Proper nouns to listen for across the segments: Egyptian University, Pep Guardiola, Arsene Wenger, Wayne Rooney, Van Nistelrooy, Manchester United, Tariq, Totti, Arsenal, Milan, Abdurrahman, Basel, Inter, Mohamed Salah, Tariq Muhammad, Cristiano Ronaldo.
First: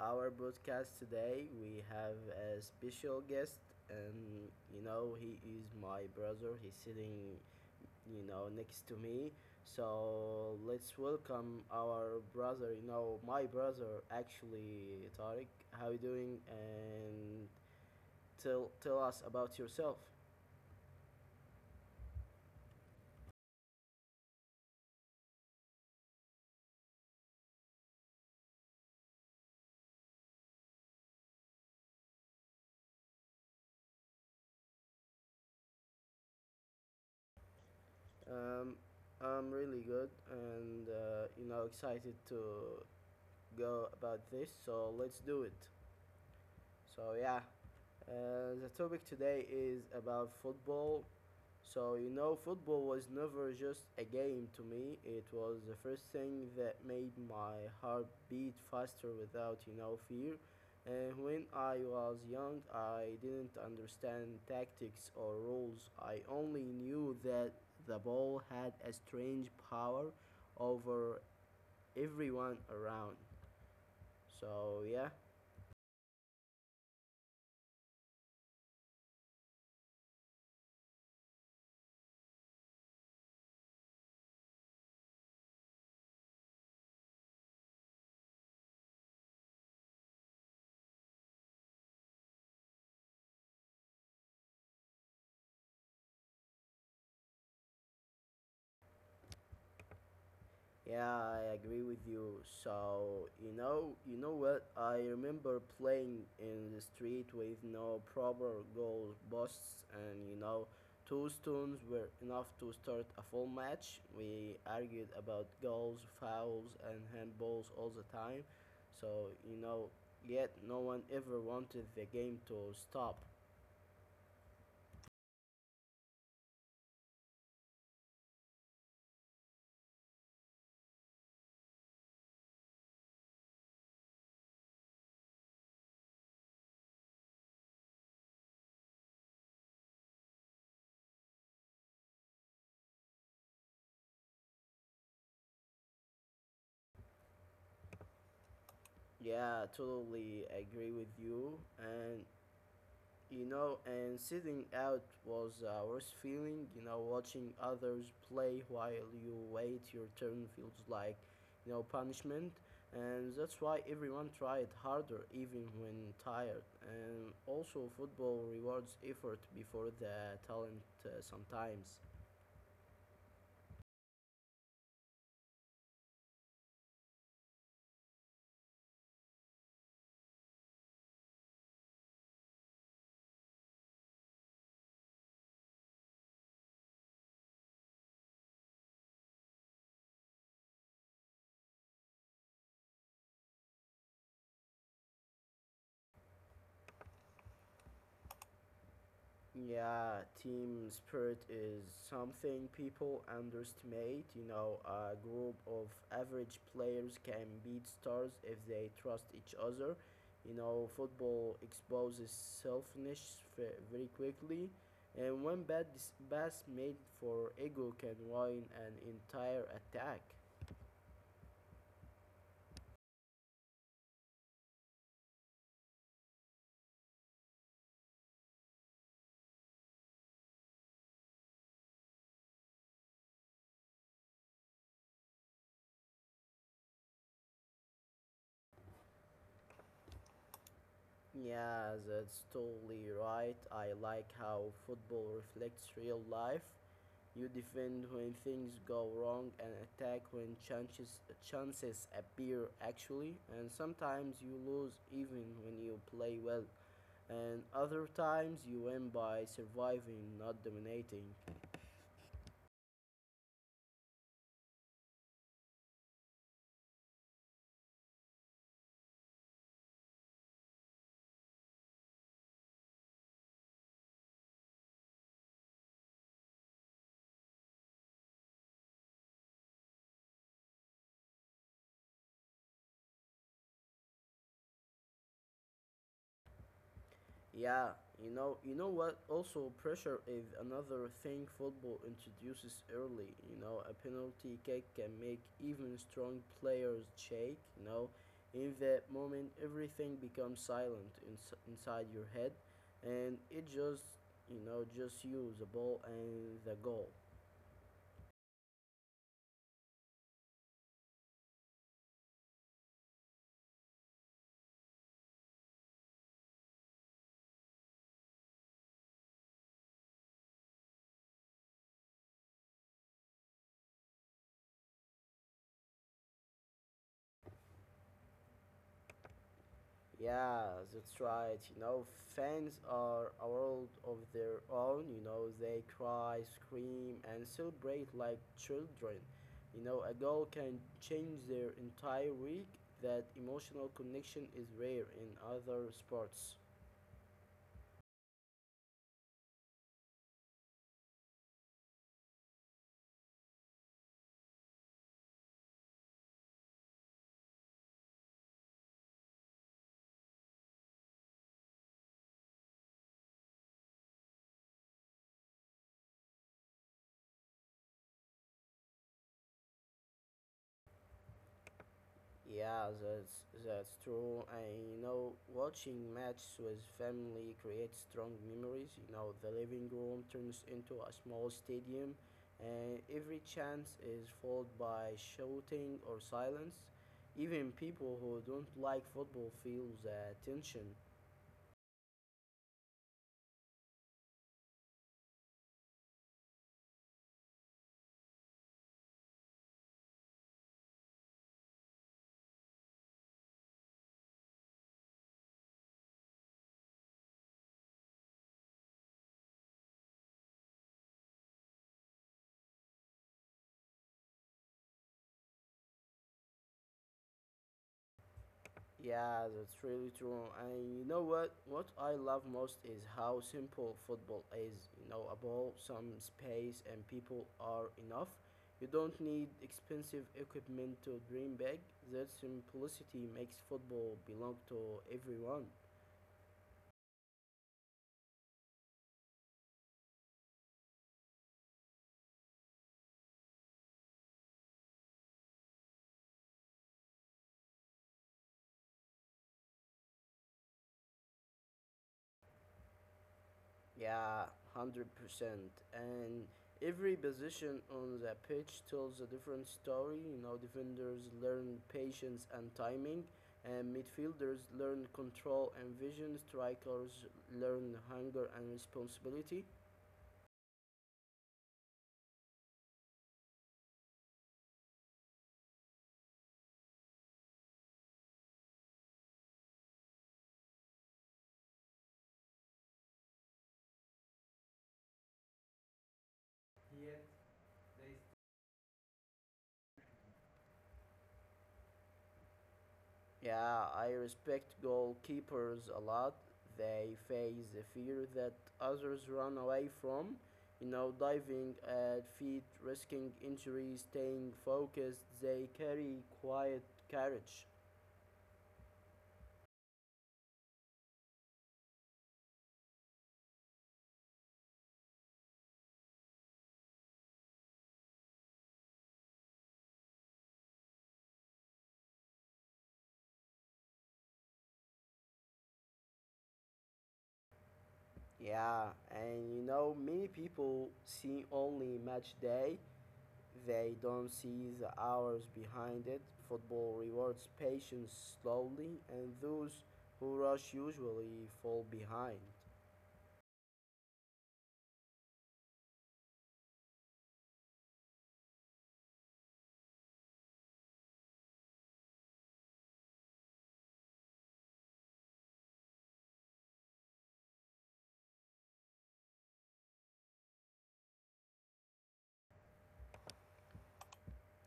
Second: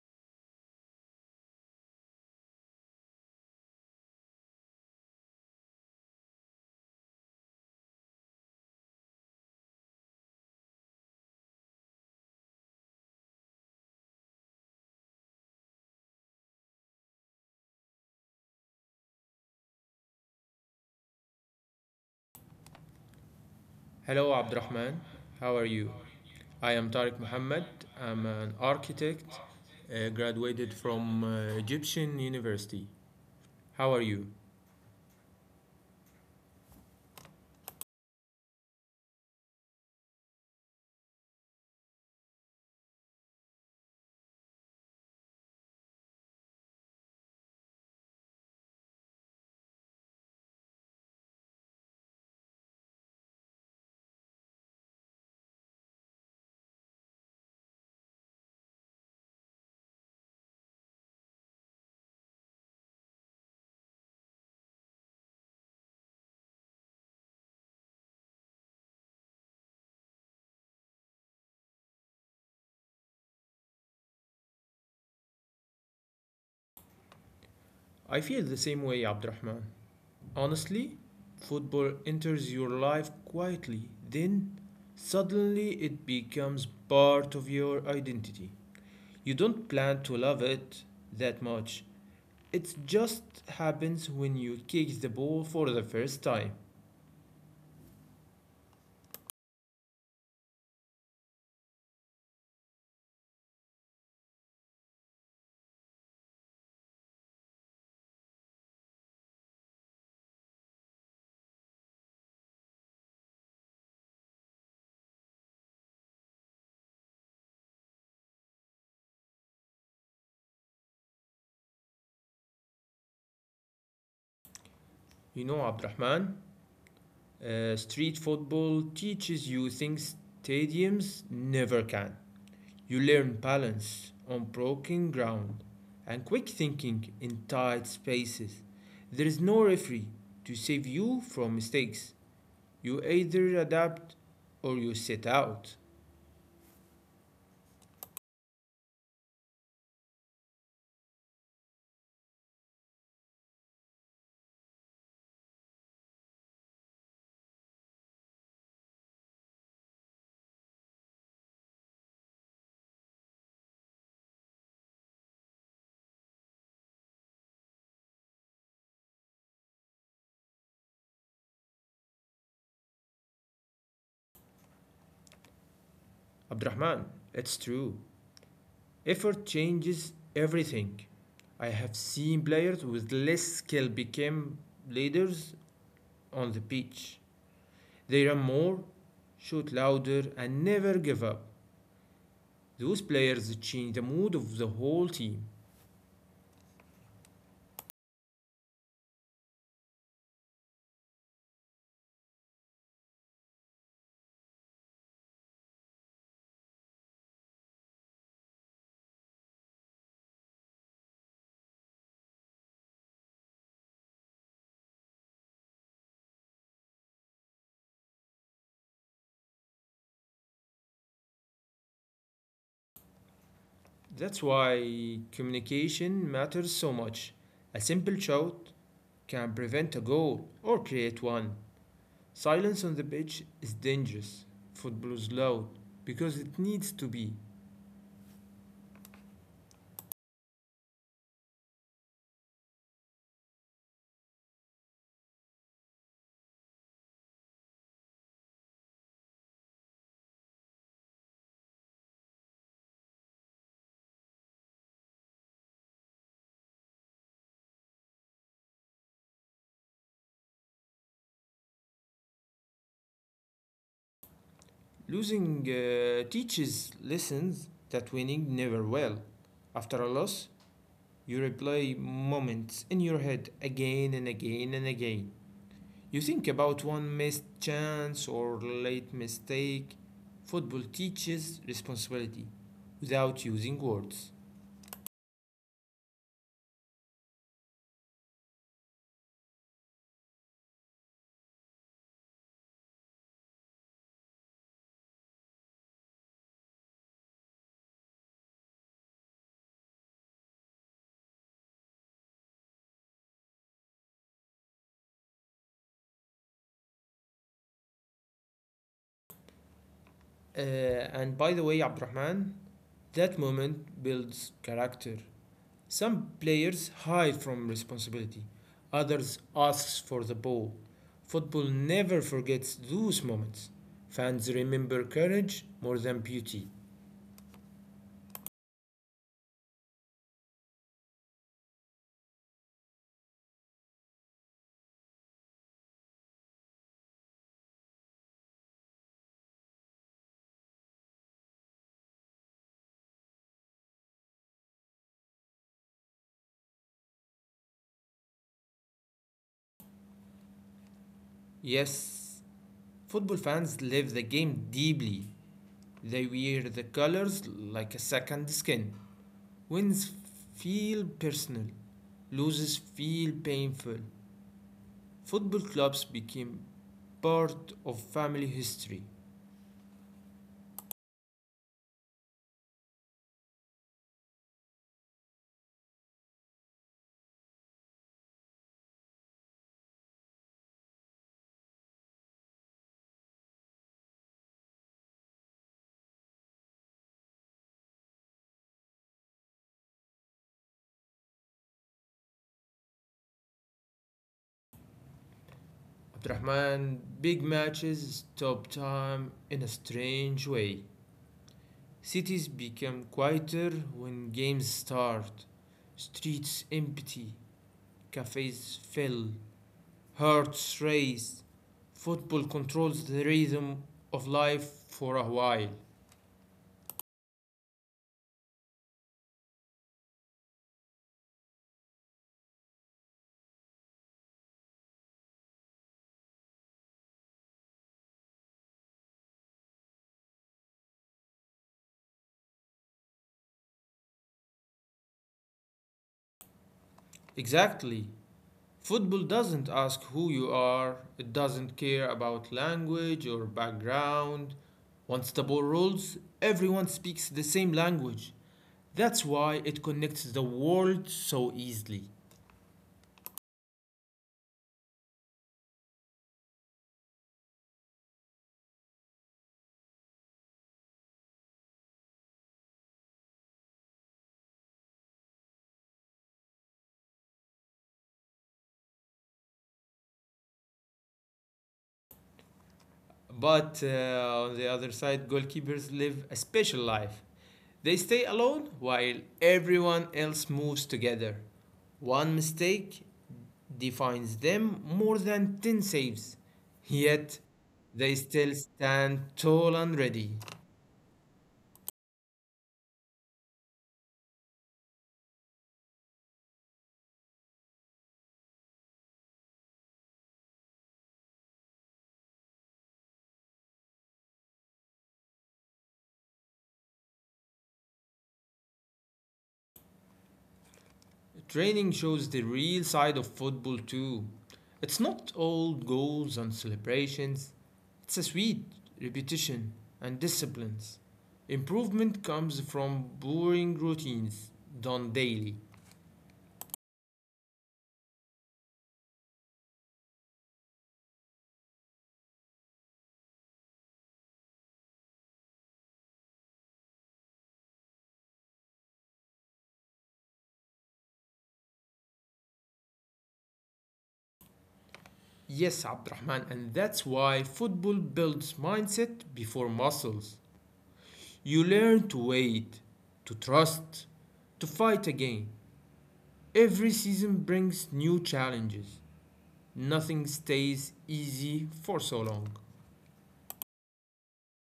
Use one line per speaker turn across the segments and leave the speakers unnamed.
our broadcast today. We have a special guest, and he is my brother. He's sitting, you know, next to me. So let's welcome our brother, my brother actually, Tariq. How you doing? And tell us about yourself.
Hello, Abdurrahman. How are you? I am Tariq Muhammad. I'm an architect, graduated from Egyptian University. How are you?
Um, I'm really good and, excited to go about this. So let's do it. So yeah, the topic today is about football. Football was never just a game to me. It was the first thing that made my heart beat faster without fear. And when I was young, I didn't understand tactics or rules. I only knew that the ball had a strange power over everyone around. So yeah.
I feel the same way, Abdurrahman. Honestly, football enters your life quietly, then suddenly it becomes part of your identity. You don't plan to love it that much. It just happens when you kick the ball for the first time.
Yeah, I agree with you. So you know what? I remember playing in the street with no proper goal posts, and two stones were enough to start a full match. We argued about goals, fouls, and handballs all the time. So you know, Yet no one ever wanted the game to stop.
You know, Abdurrahman, Street football teaches you things stadiums never can. You learn balance on broken ground and quick thinking in tight spaces. There is no referee to save you from mistakes. You either adapt or you sit out.
Yeah, totally agree with you. And sitting out was a worse feeling. You know, watching others play while you wait your turn feels like, punishment. And that's why everyone tried harder, even when tired. And also, football rewards effort before the talent sometimes.
Abdurrahman, it's true. Effort changes everything. I have seen players with less skill became leaders on the pitch. They run more, shoot louder, and never give up. Those players change the mood of the whole team.
Yeah, team spirit is something people underestimate. You know, a group of average players can beat stars if they trust each other. You know, football exposes selfishness very quickly, and one bad pass made for ego can ruin an entire attack.
That's why communication matters so much. A simple shout can prevent a goal or create one. Silence on the pitch is dangerous. Football is loud because it needs to be.
Yeah, that's totally right. I like how football reflects real life. You defend when things go wrong and attack when chances appear actually, and sometimes you lose even when you play well, and other times you win by surviving, not dominating.
Losing teaches lessons that winning never will. After a loss, you replay moments in your head again and again and again. You think about one missed chance or late mistake. Football teaches responsibility without using words.
Yeah, you know what? Also, pressure is another thing football introduces early. You know, a penalty kick can make even strong players shake. You know, in that moment, everything becomes inside your head, and it just, just you, the ball, and the goal.
And by the way, Abdurrahman, that moment builds character. Some players hide from responsibility, others ask for the ball. Football never forgets those moments. Fans remember courage more than beauty.
Yeah, that's right. You know, fans are a world of their own. You know, they cry, scream, and celebrate like children. You know, a goal can change their entire week. That emotional connection is rare in other sports.
Yes, football fans live the game deeply. They wear the colors like a second skin. Wins feel personal, loses feel painful. Football clubs became part of family history.
Yeah, that's true. I know watching matches with family creates strong memories. You know, the living room turns into a small stadium, and every chance is followed by shouting or silence. Even people who don't like football feel the tension.
Abdurrahman, big matches stop time in a strange way. Cities become quieter when games start. Streets empty, cafes fill, hearts race. Football controls the rhythm of life for a while.
Yeah, that's really true. And you know what? What I love most is how simple football is. You know, a ball, some space, and people are enough. You don't need expensive equipment to dream big. That simplicity makes football belong to everyone.
Exactly. Football doesn't ask who you are, it doesn't care about language or background. Once the ball rolls, everyone speaks the same language. That's why it connects the world so easily.
Yeah, 100%. And every position on the pitch tells a different story. You know, defenders learn patience and timing, and midfielders learn control and vision, strikers learn hunger and responsibility.
But on the other side, goalkeepers live a special life. They stay alone while everyone else moves together. One mistake defines them more than 10 saves. Yet, they still stand tall and ready.
Yeah, I respect goalkeepers a lot. They face a fear that others run away from. You know, diving at feet, risking injury, staying focused. They carry quiet courage.
Training shows the real side of football too. It's not all goals and celebrations. It's a sweet repetition and disciplines. Improvement comes from boring routines done daily.
Yeah, and you know, many people see only match day. They don't see the hours behind it. Football rewards patience slowly, and those who rush usually fall behind.
Yes, Abdurrahman, and that's why football builds mindset before muscles. You learn to wait, to trust, to fight again. Every season brings new challenges. Nothing stays easy for so long.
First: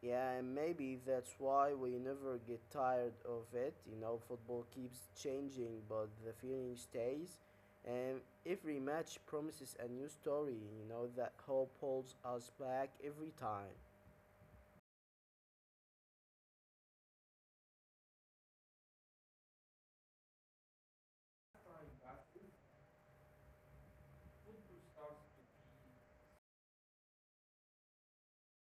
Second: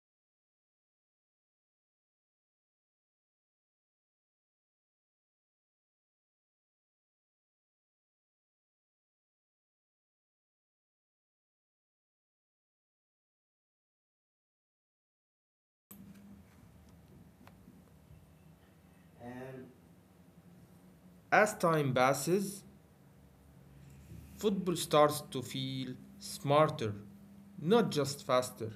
Yeah, and maybe that's why we never get tired of it. You know, football keeps changing, but the feeling stays. And every match promises a new story, you know, that hope holds us back every time.
As time passes, football starts to feel smarter, not just faster.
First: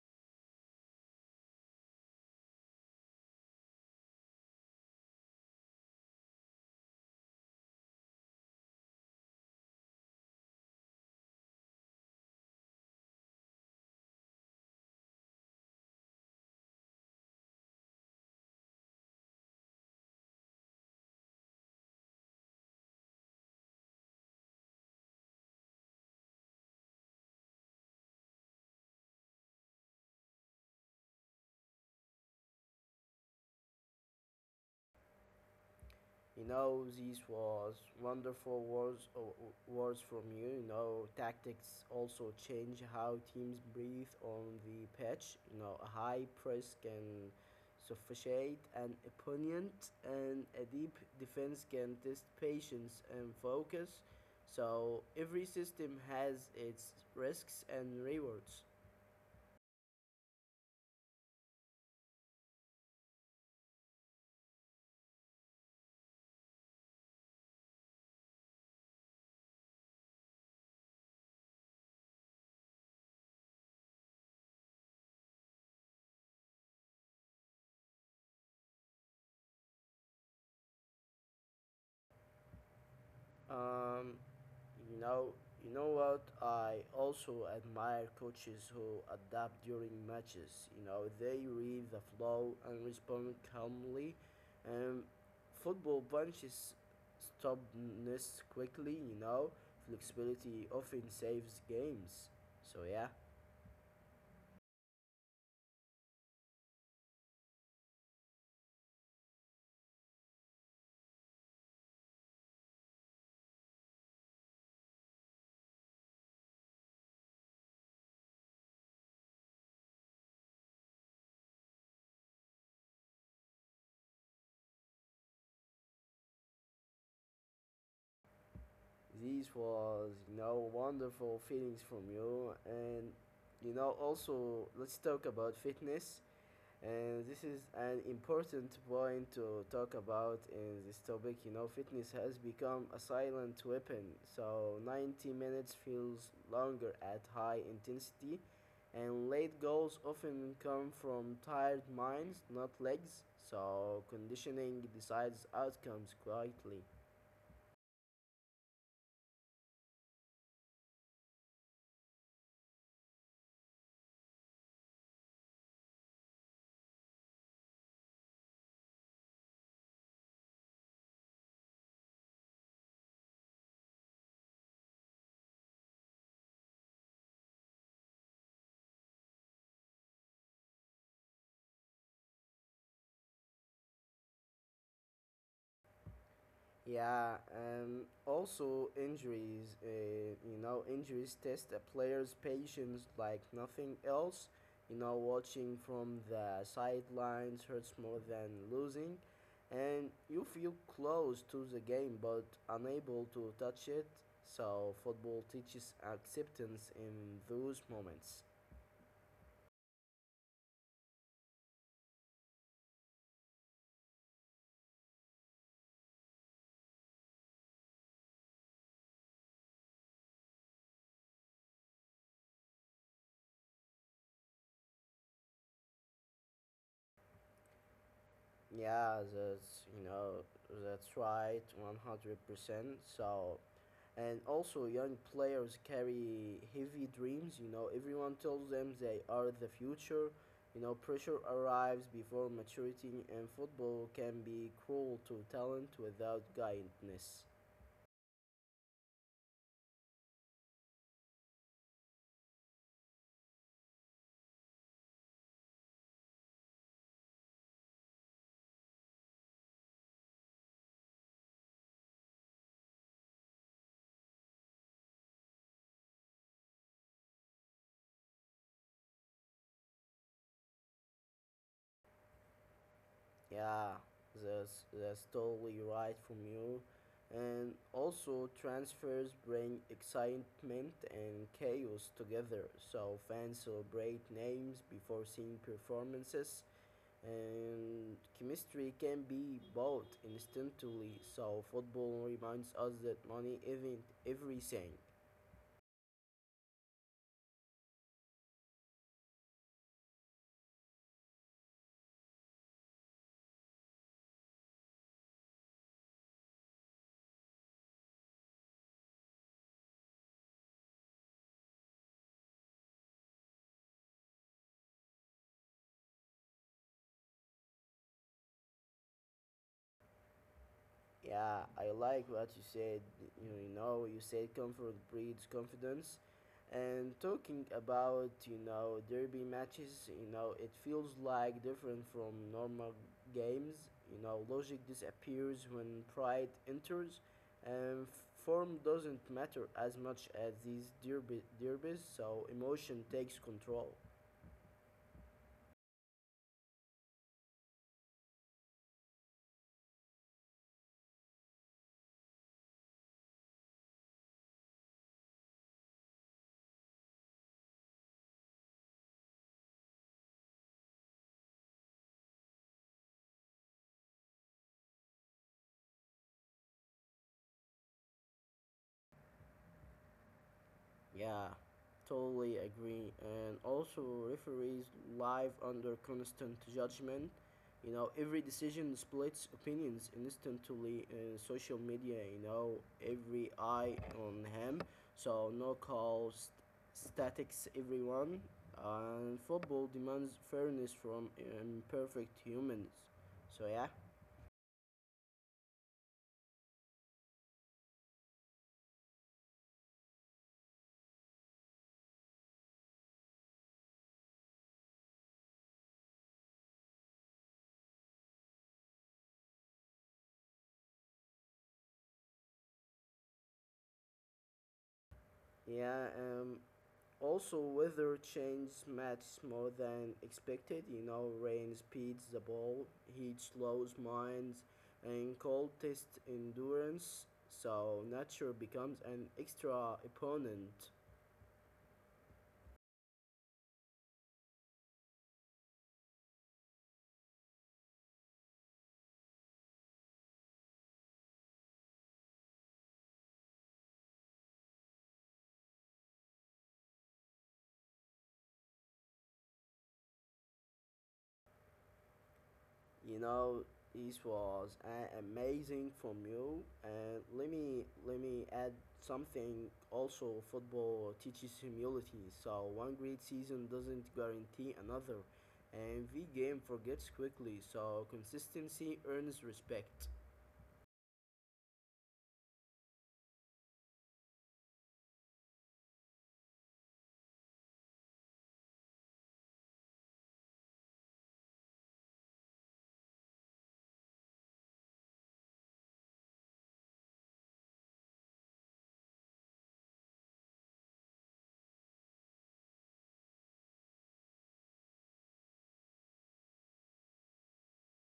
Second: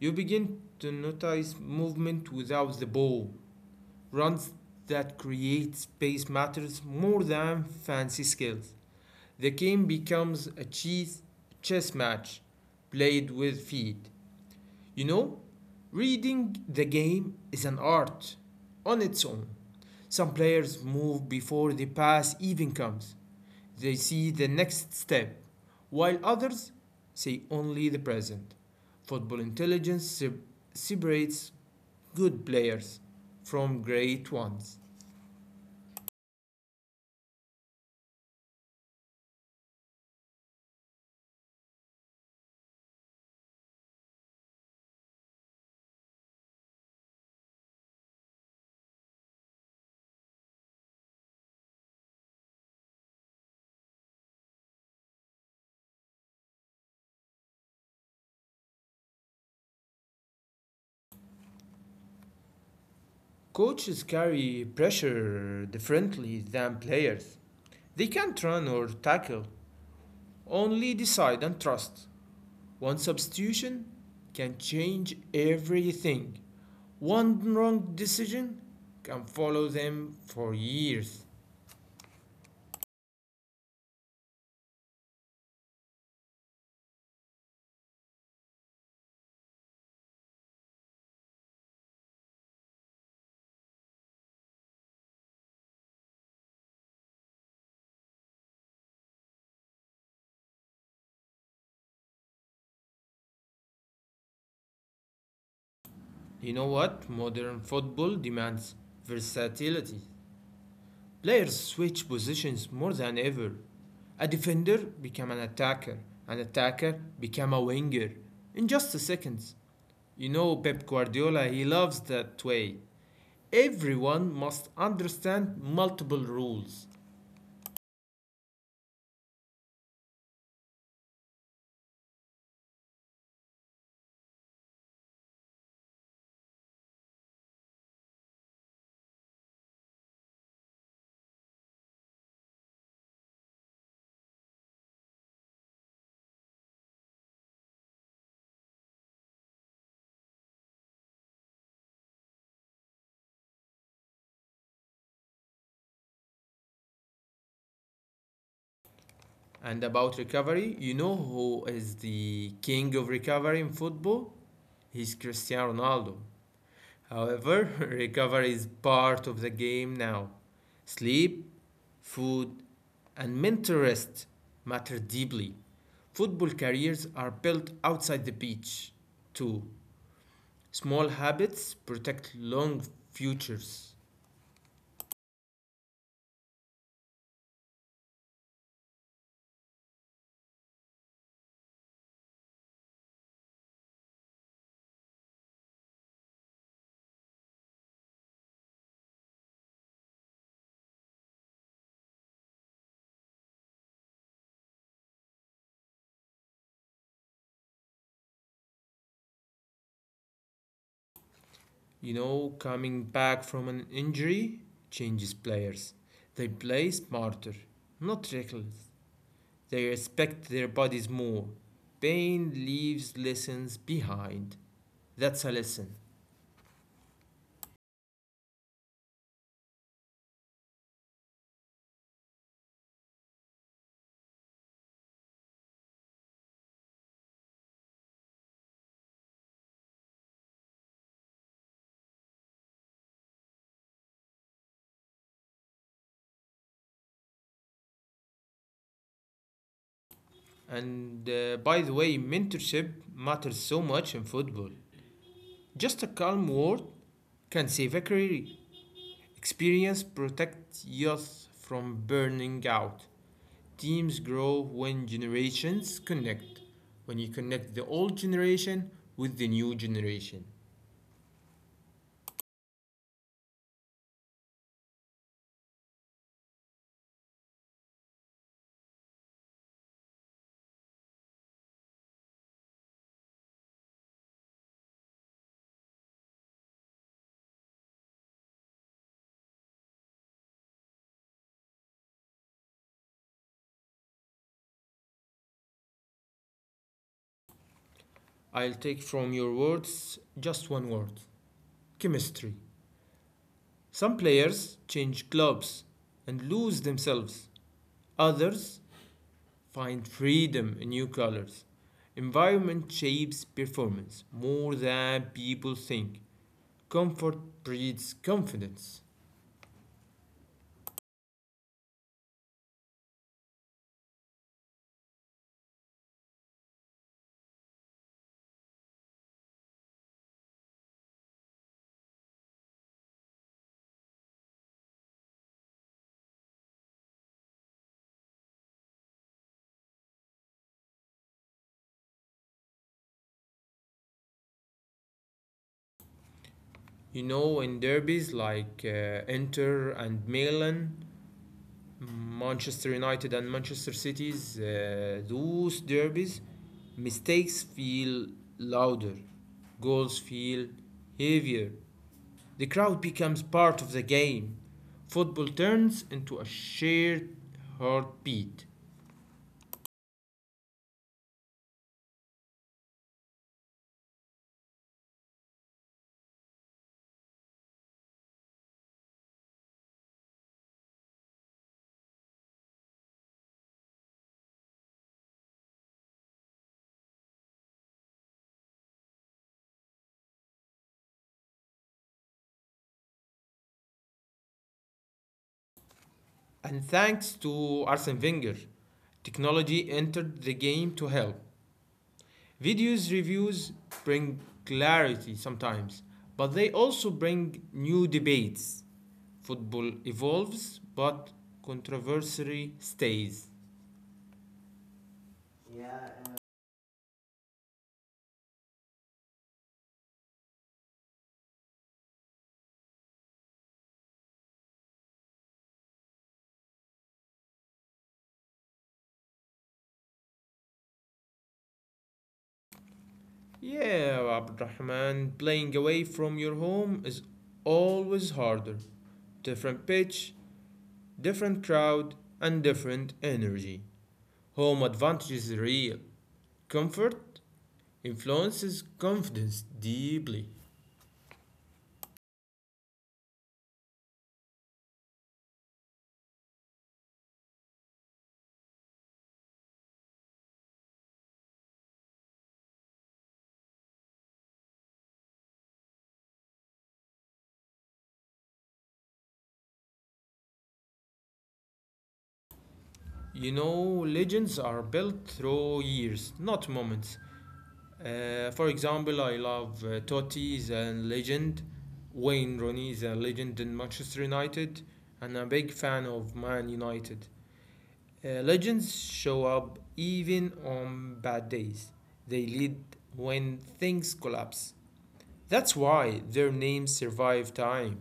You begin to notice movement without the ball, runs that create space matters more than fancy skills. The game becomes a chess match played with feet. You know, reading the game is an art on its own. Some players move before the pass even comes. They see the next step, while others see only the present. Football intelligence separates good players from great ones.
You know, these was words from you. You know, tactics also change how teams breathe on the pitch. You know, a high press can suffocate an opponent, and a deep defense can test patience and focus. So every system has its risks and rewards.
Coaches carry pressure differently than players. They can't run or tackle, only decide and trust. One substitution can change everything. One wrong decision can follow them for years.
Um, You know, you know what? I also admire coaches who adapt during matches. You know, they read the flow and respond calmly. Um, Football punches stubbornness quickly. You know, flexibility often saves games. So yeah,
You know what? Modern football demands versatility. Players switch positions more than ever. A defender became an attacker became a winger in just a second. You know Pep Guardiola, he loves that way. Everyone must understand multiple rules.
these was, you know, wonderful feelings from you, and you know, also let's talk about fitness. And this is an important point to talk about in this topic. You know, fitness has become a silent weapon, so 90 minutes feels longer at high intensity, and late goals often come from tired minds, not legs. So, conditioning decides outcomes quietly.
And about recovery, you know who is the king of recovery in football? He's Cristiano Ronaldo. However, recovery is part of the game now. Sleep, food, and mental rest matter deeply. Football careers are built outside the pitch, too. Small habits protect long futures.
Yeah, also injuries. You know, injuries test a player's patience like nothing else. You know, watching from the sidelines hurts more than losing, and you feel close to the game but unable to touch it. So, football teaches acceptance in those moments.
You know, coming back from an injury changes players. They play smarter, not reckless. They respect their bodies more. Pain leaves lessons behind. That's a lesson.
Yeah, that's, you know, that's right, 100%. And also, young players carry heavy dreams. You know, everyone tells them they are the future. You know, pressure arrives before maturity, and football can be cruel to talent without guidance.
And by the way, mentorship matters so much in football. Just a calm word can save a career. Experience protects youth from burning out. Teams grow when generations connect, when you connect the old generation with the new generation.
Yeah, that's totally right from you. And also, transfers bring excitement and chaos together. So fans celebrate names before seeing performances, and chemistry can be bought instantly. So football reminds us that money isn't everything.
I'll take from your words just one word: chemistry. Some players change clubs and lose themselves, others find freedom in new colors. Environment shapes performance more than people think. Comfort breeds confidence.
Yeah, I like what you said. You know, you said comfort breeds confidence. And talking about, you know, derby matches, you know, it feels like different from normal games. You know, logic disappears when pride enters, and form doesn't matter as much as these derby derbies, so emotion takes control.
You know, in derbies like Inter and Milan, Manchester United and Manchester City's, those derbies, mistakes feel louder, goals feel heavier. The crowd becomes part of the game. Football turns into a shared heartbeat.
Yeah, totally agree. And also, referees live under constant judgment. You know, every decision splits opinions instantly in social media. You know, every eye on him. So no calls, statics, everyone. And football demands fairness from imperfect humans. So yeah,
And thanks to Arsene Wenger, technology entered the game to help. Videos reviews bring clarity sometimes, but they also bring new debates. Football evolves, but controversy stays.
yeah. Also, weather changes matters more than expected. You know, rain speeds the ball, heat slows minds, and cold tests endurance. So nature becomes an extra opponent.
Yeah, Abdurrahman, playing away from your home is always harder. Different pitch, different crowd, and different energy. Home advantage is real. Comfort influences confidence deeply.
You know, it was amazing from you. And let me add something. Also, football teaches humility. So one great season doesn't guarantee another, and the game forgets quickly. So consistency earns respect.
You know, legends are built through years, not moments. For example, I love Totti is a legend, Wayne Rooney is a legend in Manchester United, and I'm a big fan of Man United. Legends show up even on bad days. They lead when things collapse. That's why their names survive time.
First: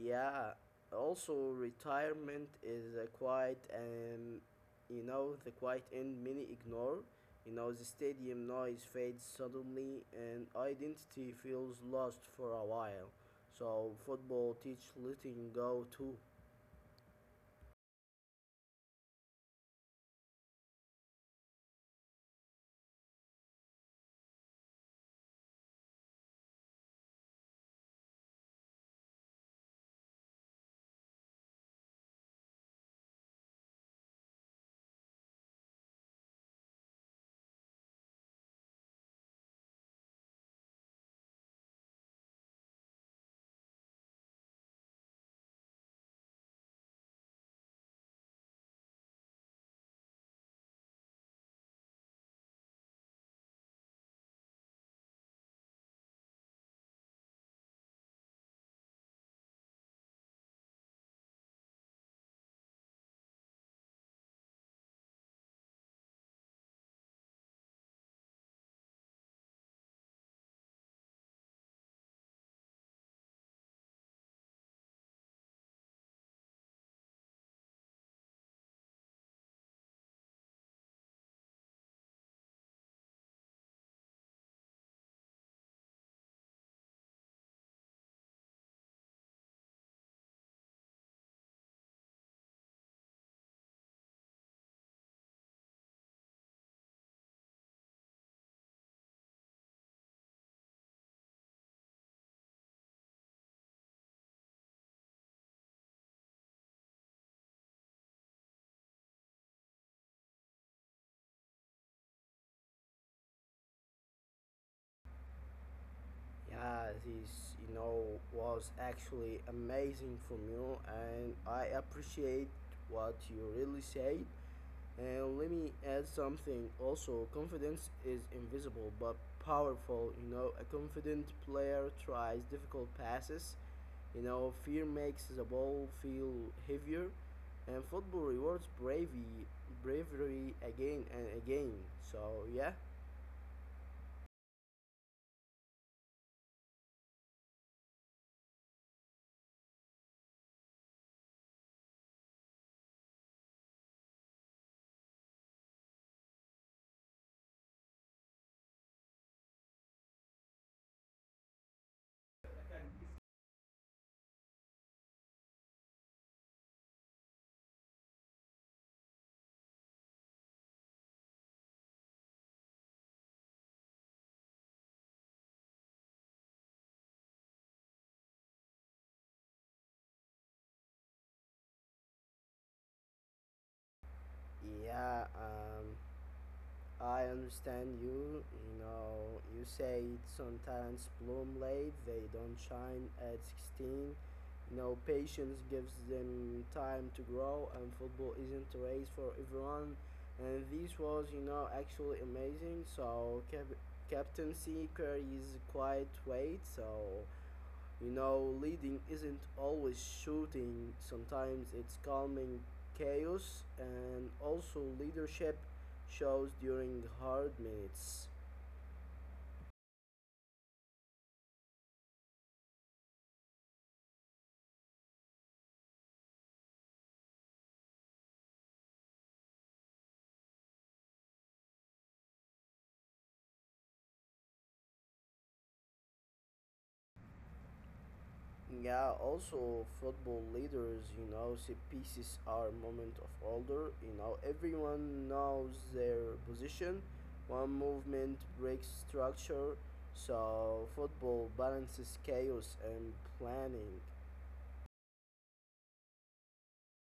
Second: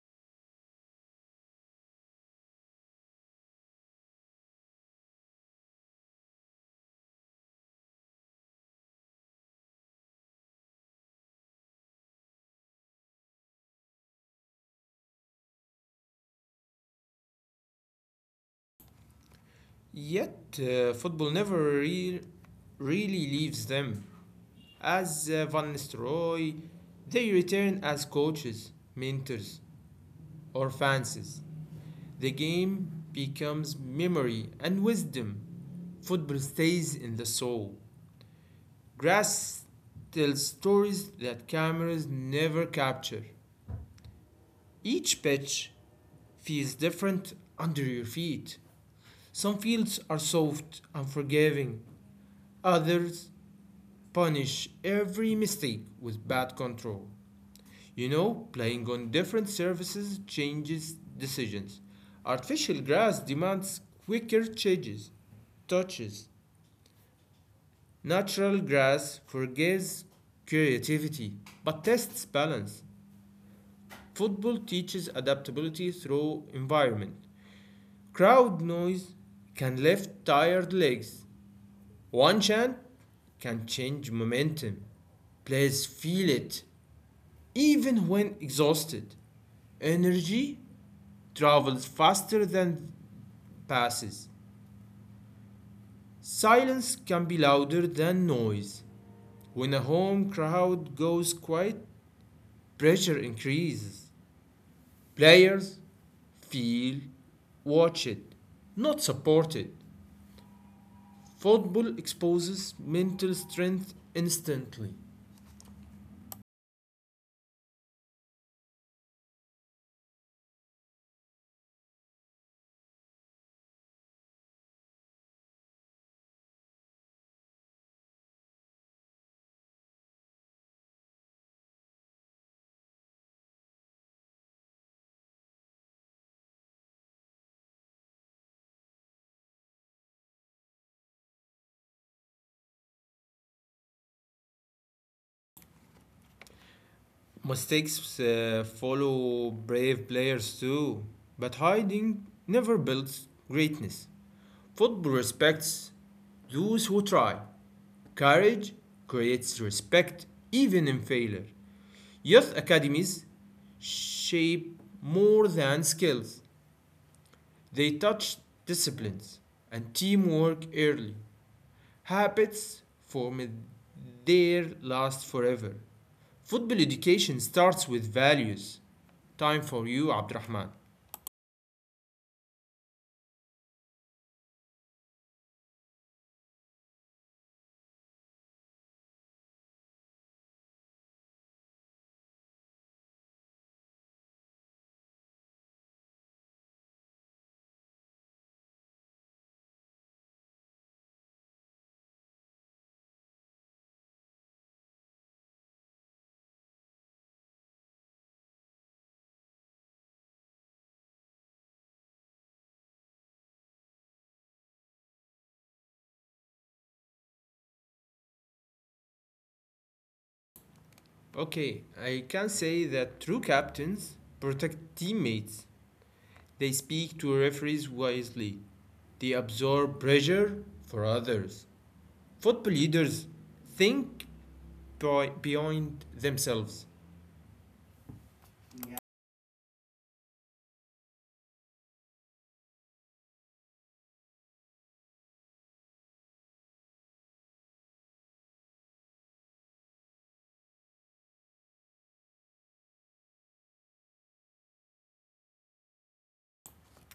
Yeah, also retirement is a quiet and, you know, the quiet end many ignore. You know, the stadium noise fades suddenly and identity feels lost for a while. So football teach letting go too.
Yet, football never really leaves them. As Van Nistelrooy, they return as coaches, mentors, or fans. The game becomes memory and wisdom. Football stays in the soul. Grass tells stories that cameras never capture. Each pitch feels different under your feet. Some fields are soft and forgiving, others punish every mistake with bad control. You know, playing on different surfaces changes decisions. Artificial grass demands quicker changes, touches. Natural grass forgives creativity but tests balance. Football teaches adaptability through environment. Crowd noise can lift tired legs. One chant can change momentum. Players feel it. Even when exhausted, energy travels faster than passes. Silence can be louder than noise. When a home crowd goes quiet, pressure increases. Players feel watched, not supported. Football exposes mental strength instantly.
Yeah, this, you know, was actually amazing from you, and I appreciate what you really said. And let me add something also. Confidence is invisible but powerful. You know, a confident player tries difficult passes. You know, fear makes the ball feel heavier. And football rewards bravery again and again. So, yeah.
Mistakes follow brave players too, but hiding never builds greatness. Football respects those who try. Courage creates respect even in failure. Youth academies shape more than skills, they touch disciplines and teamwork early. Habits formed there last forever. Football education starts with values. Time for you, Abdurrahman.
Yeah, I understand you. You know, you say some talents bloom late, they don't shine at 16. You know, patience gives them time to grow, and football isn't a race for everyone. And this was, you know, actually amazing. So, captaincy carries quite weight. So, you know, leading isn't always shooting, sometimes it's calming chaos, and also leadership shows during hard minutes.
Okay, I can say that true captains protect teammates. They speak to referees wisely. They absorb pressure for others. Football leaders think beyond themselves.
Yeah, also football leaders, you know, see pieces are moment of order. You know, everyone knows their position. One movement breaks structure, so football balances chaos and planning.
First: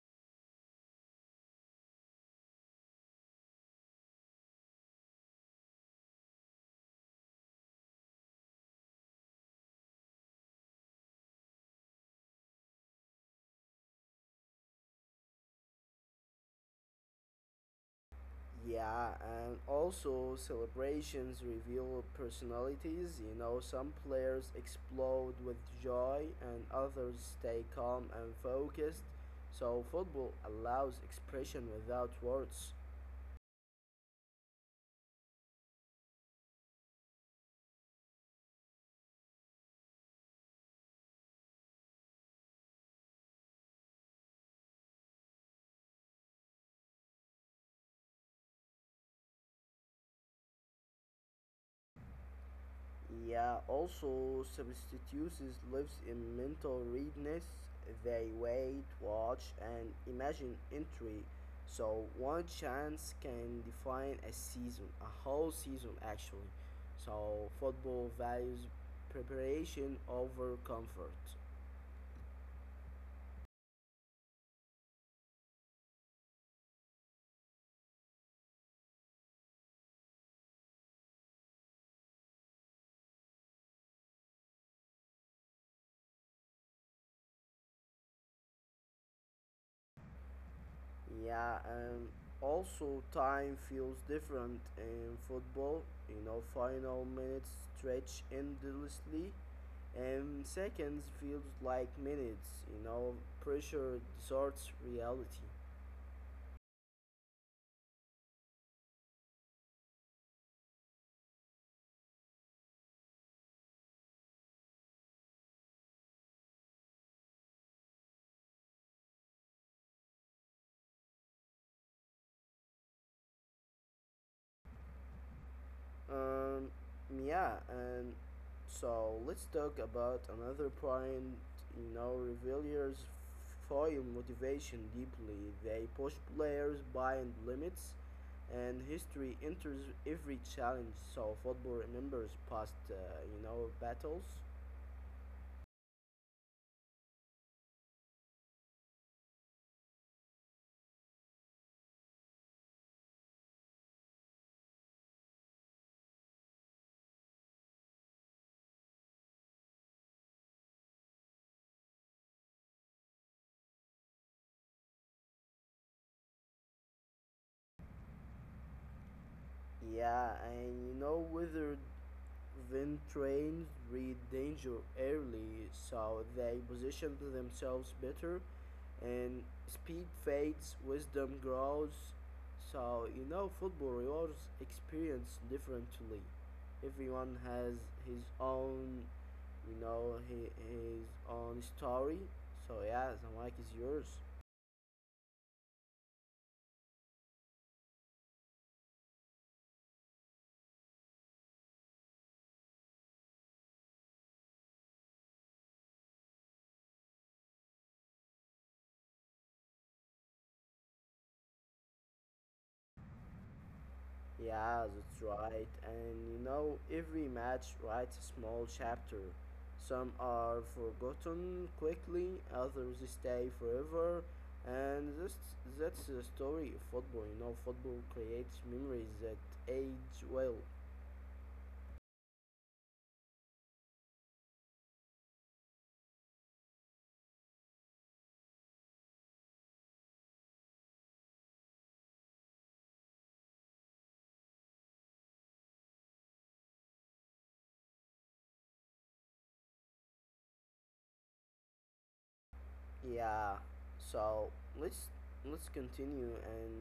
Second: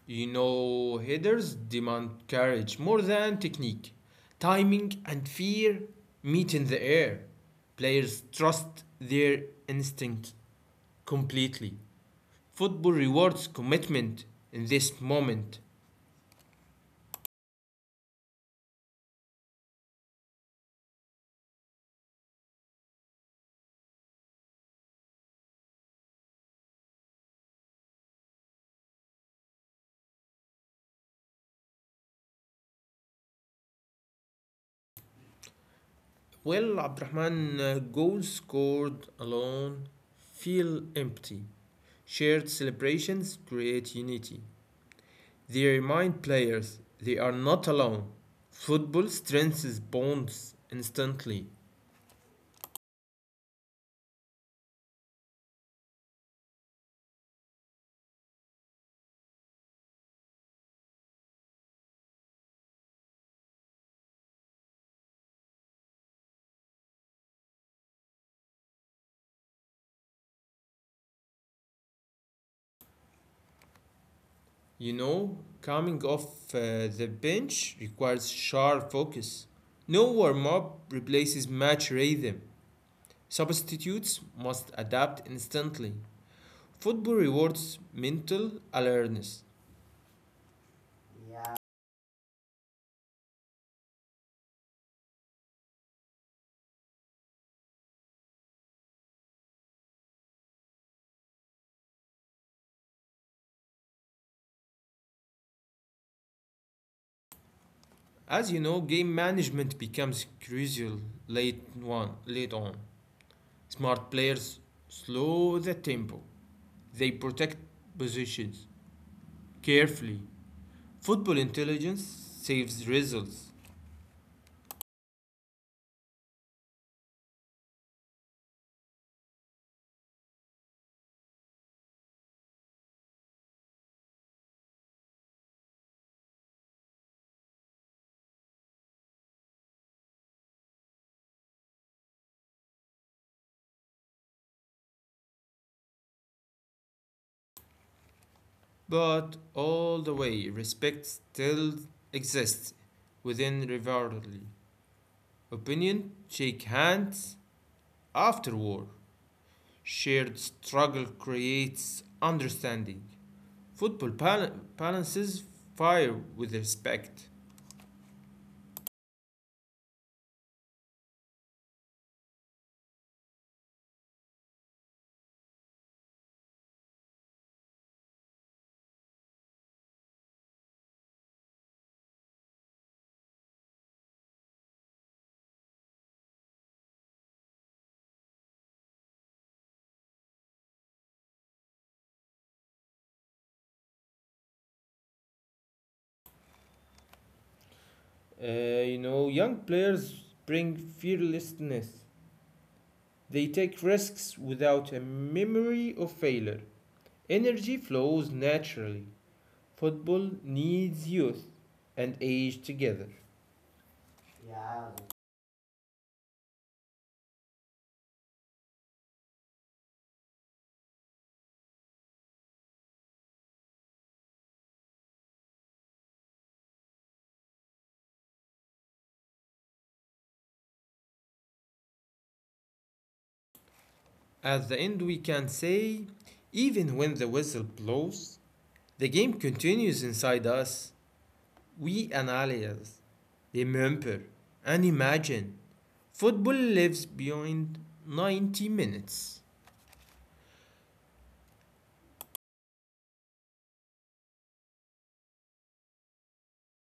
You know, headers demand courage more than technique. Timing and fear meet in the air. Players trust their instinct completely. Football rewards commitment in this moment.
Yeah, and also celebrations reveal personalities. You know, some players explode with joy and others stay calm and focused. So, football allows expression without words.
Well, Abdurrahman, goals scored alone feel empty. Shared celebrations create unity. They remind players they are not alone. Football strengthens bonds instantly.
Yeah, also substitutes lives in mental readiness. They wait, watch, and imagine entry. So one chance can define a whole season actually. So football values preparation over comfort.
You know, coming off uh, the bench requires sharp focus. No warm up replaces match rhythm. Substitutes must adapt instantly. Football rewards mental alertness.
Yeah, and also time feels different in football. You know, final minutes stretch endlessly, and seconds feels like minutes. You know, pressure distorts reality.
As you know, game management becomes crucial late on. Late on, smart players slow the tempo. They protect positions carefully. Football intelligence saves results,
Um, yeah, and so let's talk about another point. You know, revealers foil motivation deeply. They push players beyond limits, and history enters every challenge. So football remembers past, you know, battles.
but all the way, respect still exists within rivalry. Opinion, shake hands after war. Shared struggle creates understanding. Football balances fire with respect.
Yeah, and you know whether then trains read danger early so they position themselves better, and speed fades, wisdom grows. So, you know, football rewards experience differently. Everyone has his own, you know, his own story. So, yeah, the mic is yours.
You know, young players bring fearlessness. They take risks without a memory of failure. Energy flows naturally. Football needs youth and age together.
Yeah, that's right. And you know, every match writes a small chapter. Some are forgotten quickly, others stay forever. And that's the story of football. You know, football creates memories that age well.
At the end, we can say even when the whistle blows, the game continues inside us. We analyze, remember, and imagine. Football lives beyond 90 minutes.
Yeah. So let's let's continue and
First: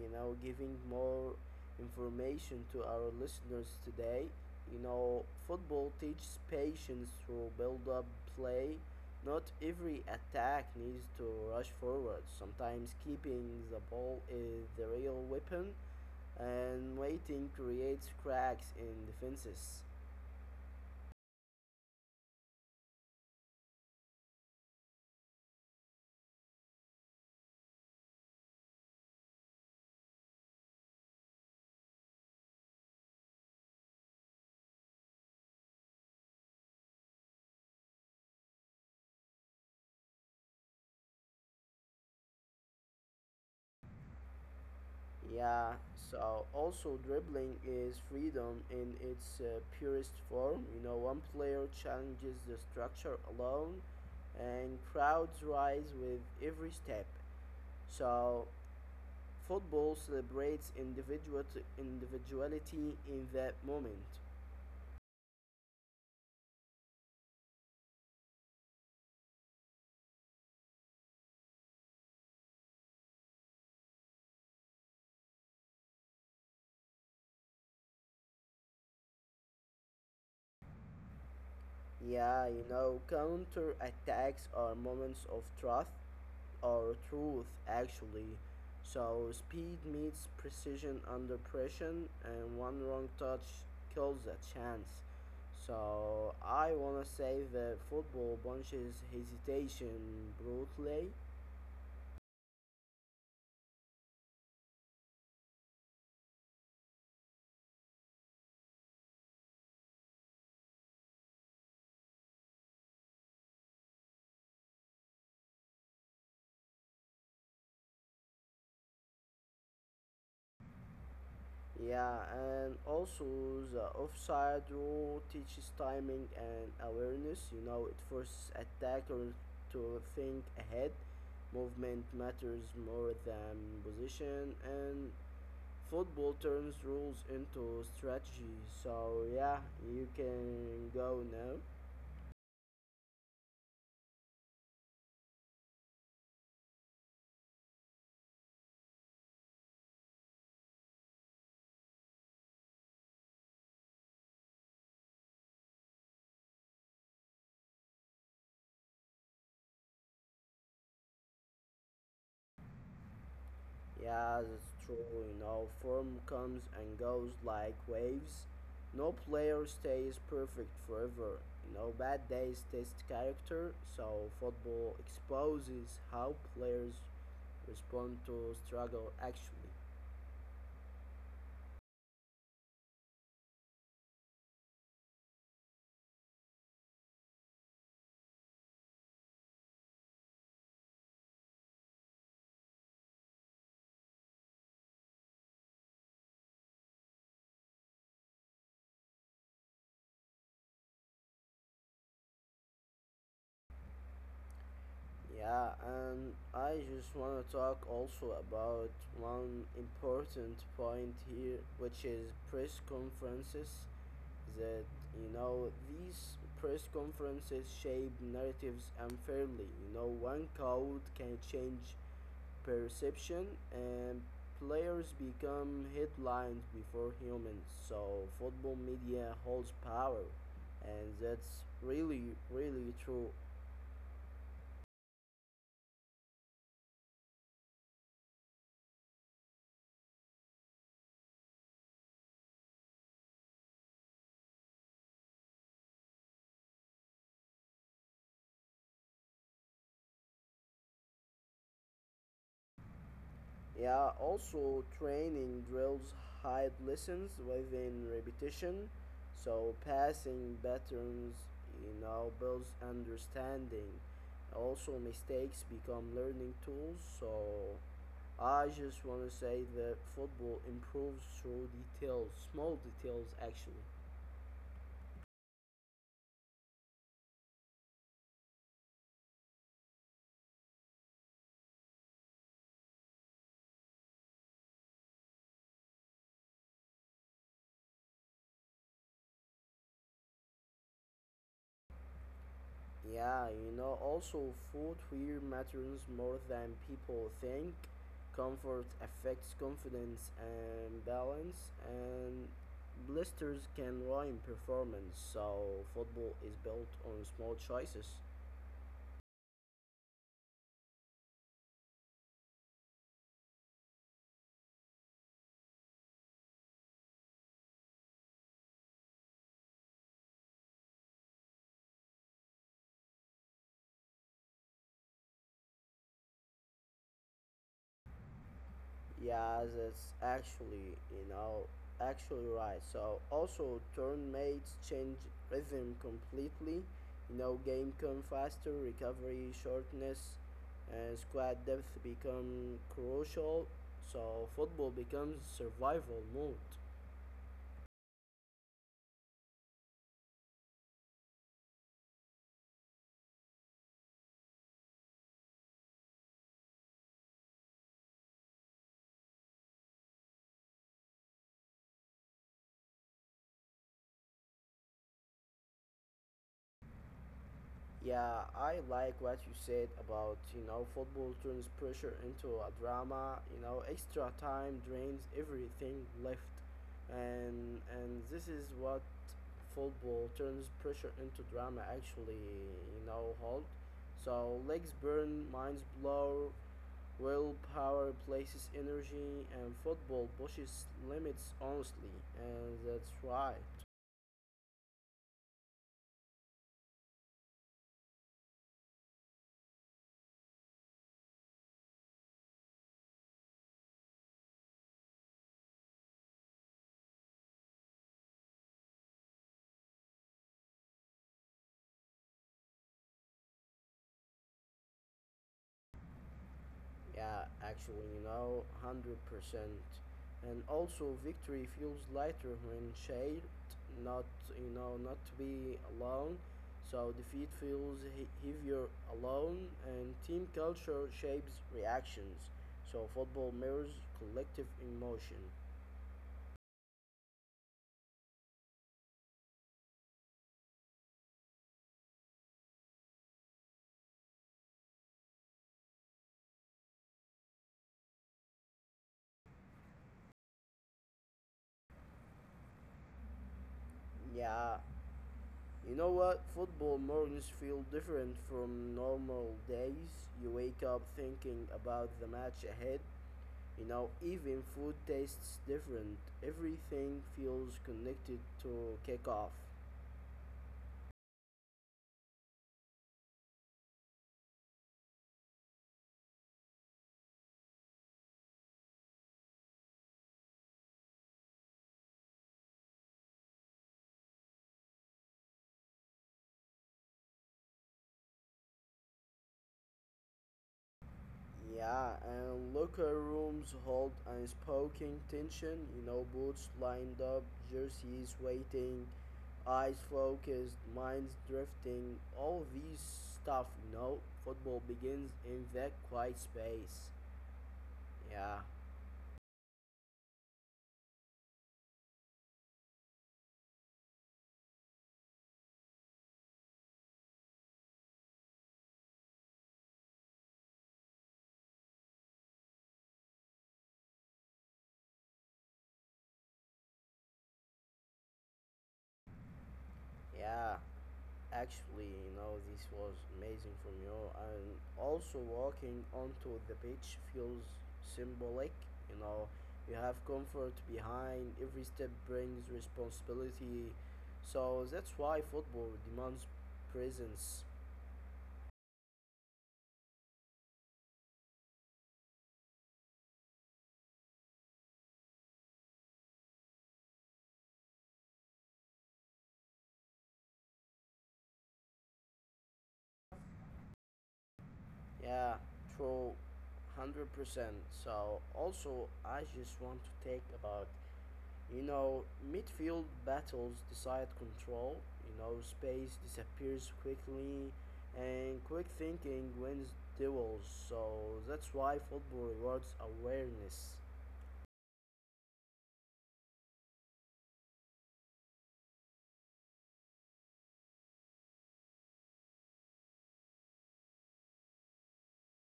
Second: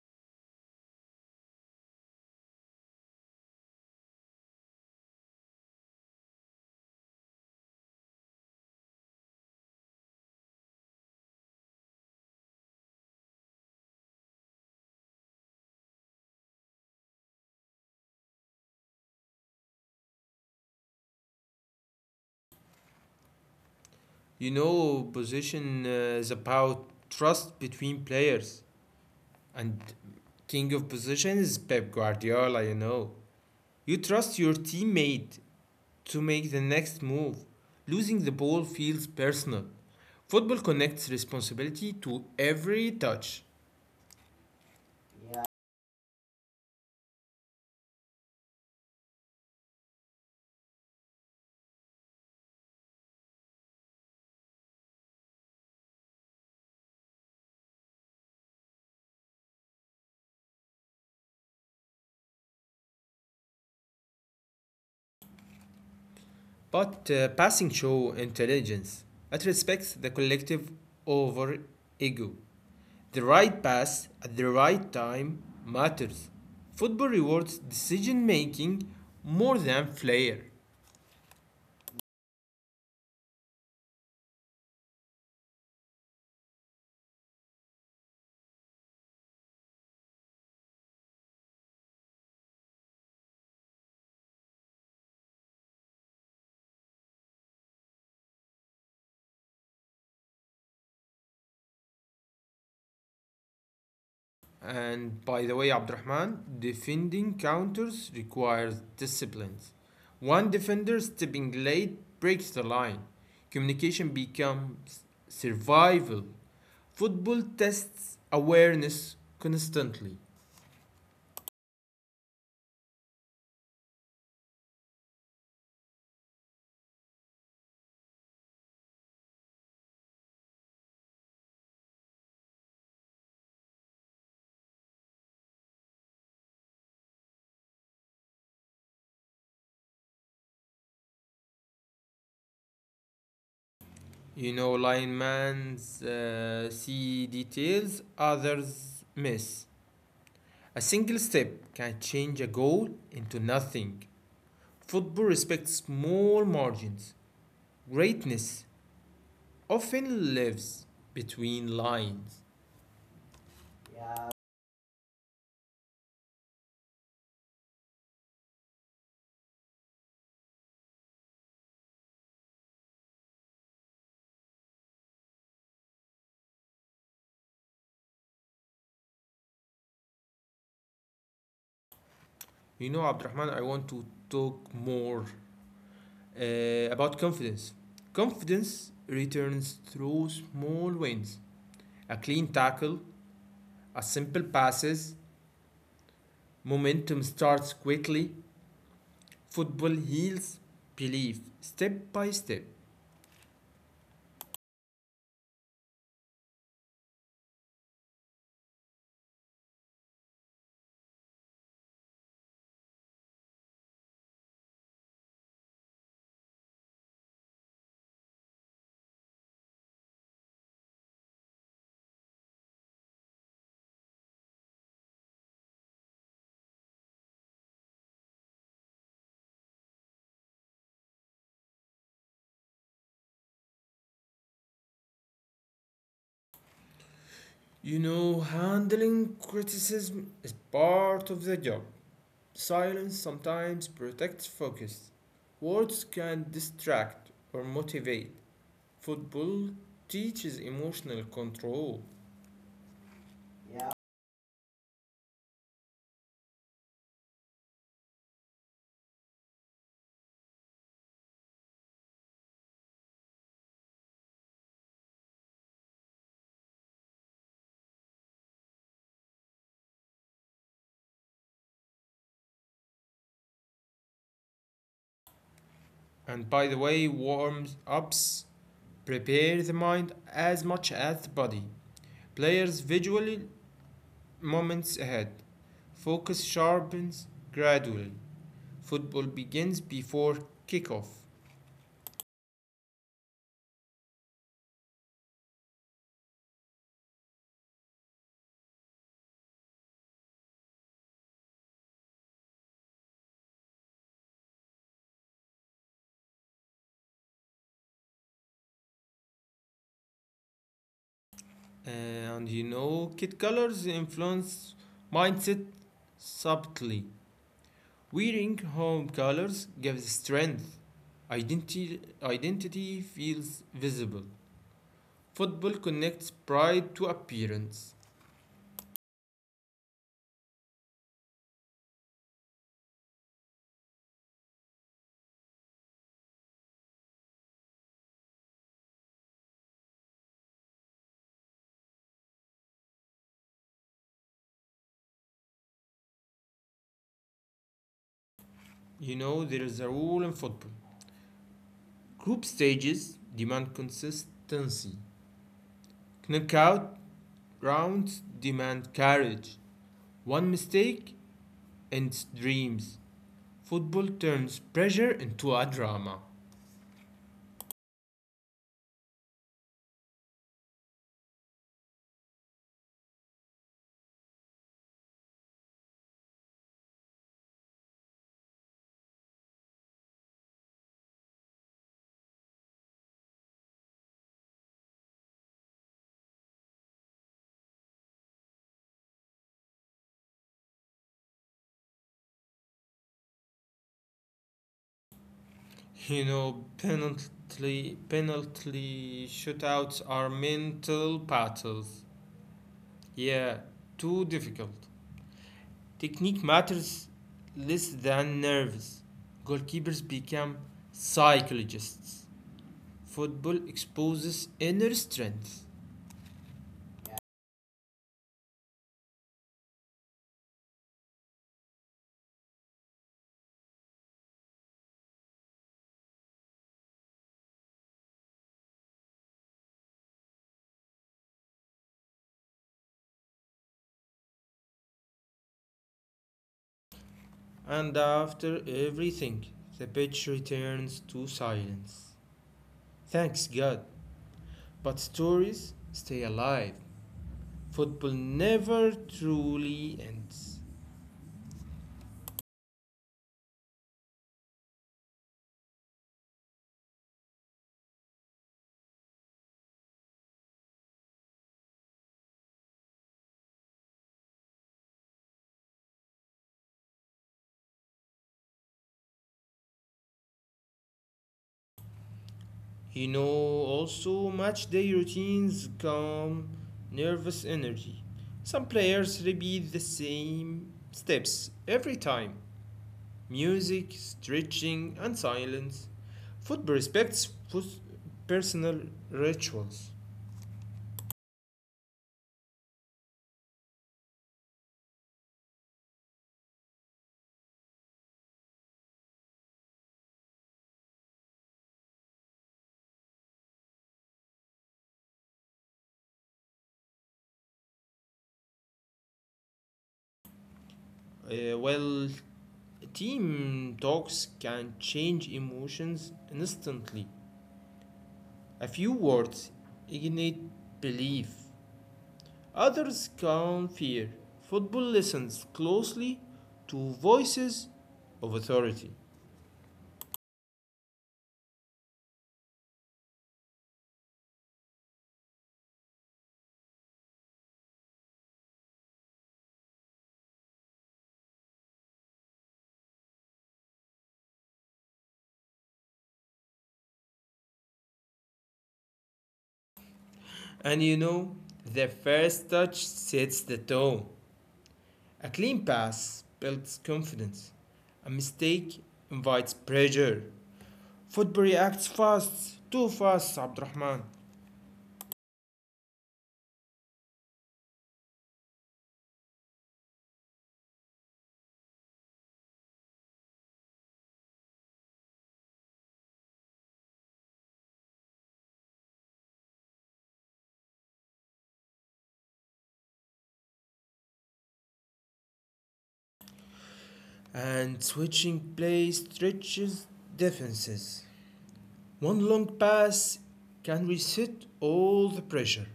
you know giving more information to our listeners today. You know, football teaches patience through build-up play. Not every attack needs to rush forward. Sometimes keeping the ball is the real weapon, and waiting creates cracks in defenses.
You know, position is about trust between players, and king of position is Pep Guardiola, you know. You trust your teammate to make the next move. Losing the ball feels personal. Football connects responsibility to every touch.
Yeah, so also dribbling is freedom in its purest form. You know, one player challenges the structure alone, and crowds rise with every step. So, football celebrates individuality in that moment.
But passing show intelligence. It respects the collective over ego. The right pass at the right time matters. Football rewards decision making more than flair.
Yeah, you know, counter attacks are moments of truth actually. So speed meets precision under pressure, and one wrong touch kills a chance. So I wanna say that football punches hesitation brutally.
And by the way, Abdurrahman, defending counters requires discipline. One defender stepping late breaks the line. Communication becomes survival. Football tests awareness constantly.
Yeah, and also the offside rule teaches timing and awareness. You know, it forces attacker to think ahead. Movement matters more than position, and football turns rules into strategy. So, yeah, you can go now.
You know, lineman's see details others miss. A single step can change a goal into nothing. Football respects small margins. Greatness often lives between lines.
Yeah, that's true. You know, form comes and goes like waves. No player stays perfect forever. You know, bad days test character, so football exposes how players respond to struggle actually.
You know, Abdurrahman, I want to talk more uh, about confidence. Confidence returns through small wins. A clean tackle, a simple passes, momentum starts quickly. Football heals belief step by step.
Yeah, and I just want to talk also about one important point here, which is press conferences. That You know, these press conferences shape narratives unfairly. You know, one code can change perception, and players become headlines before humans. So football media holds power, and that's really true.
You know, handling criticism is part of the job. Silence sometimes protects focus. Words can distract or motivate. Football teaches emotional control.
Yeah, also training drills hide lessons within repetition, so passing patterns, you know, builds understanding. Also, mistakes become learning tools, so I just want to say that football improves through details, small details actually.
And by the way, warm ups prepare the mind as much as the body. Players visually moments ahead. Focus sharpens gradually. Football begins before kickoff,
Yeah, you know, also footwear matters more than people think. Comfort affects confidence and balance, and blisters can ruin performance. So, football is built on small choices.
and kid colors influence mindset subtly. Wearing home colors gives strength. Identity feels visible. Football connects pride to appearance.
Yeah, that's actually, you know, actually right. So also turn mates change rhythm completely. You know, game come faster, recovery shortness, and squad depth become crucial. So football becomes survival mode.
You know, there is a rule in football. Group stages demand consistency. Knockout rounds demand courage. One mistake ends dreams. Football turns pressure into a drama.
Yeah, I like what you said about, you know, football turns pressure into a drama, you know, extra time drains everything left. And this is what football turns pressure into drama actually, you know, hold. So legs burn, minds blow, willpower places energy, and football pushes limits honestly, and that's right.
You know, penalty shootouts are mental battles. Yeah, too difficult. Technique matters less than nerves. Goalkeepers become psychologists. Football exposes inner strength.
Yeah, actually, you know, 100%. And also, victory feels lighter when shared, not, you know, not to be alone. So, defeat feels heavier alone, and team culture shapes reactions. So, football mirrors collective emotion.
And after everything, the pitch returns to silence. Thanks God, but stories stay alive. Football never truly ends.
Yeah, you know what? Football mornings feel different from normal days. You wake up thinking about the match ahead. You know, even food tastes different. Everything feels connected to kickoff.
You know, also, match day routines calm nervous energy. Some players repeat the same steps every time: music, stretching, and silence. Football respects personal rituals.
Yeah, and locker rooms hold unspoken tension. You know, boots lined up, jerseys waiting, eyes focused, minds drifting. All these stuff, you know, football begins in that quiet space. Yeah,
Well, team talks can change emotions instantly. A few words ignite belief. Others can fear. Football listens closely to voices of authority.
yeah. Actually, you know, this was amazing from you. And also, walking onto the beach feels symbolic. You know, you have comfort behind every step brings responsibility. So that's why football demands presence.
And you know, the first touch sets the tone. A clean pass builds confidence. A mistake invites pressure. Football reacts fast, too fast, Abdurrahman.
Yeah, true, 100%. So also, I just want to take about, you know, midfield battles decide control, you know, space disappears quickly, and quick thinking wins duels, so that's why football rewards awareness.
And switching play stretches defenses. One long pass can reset all the pressure.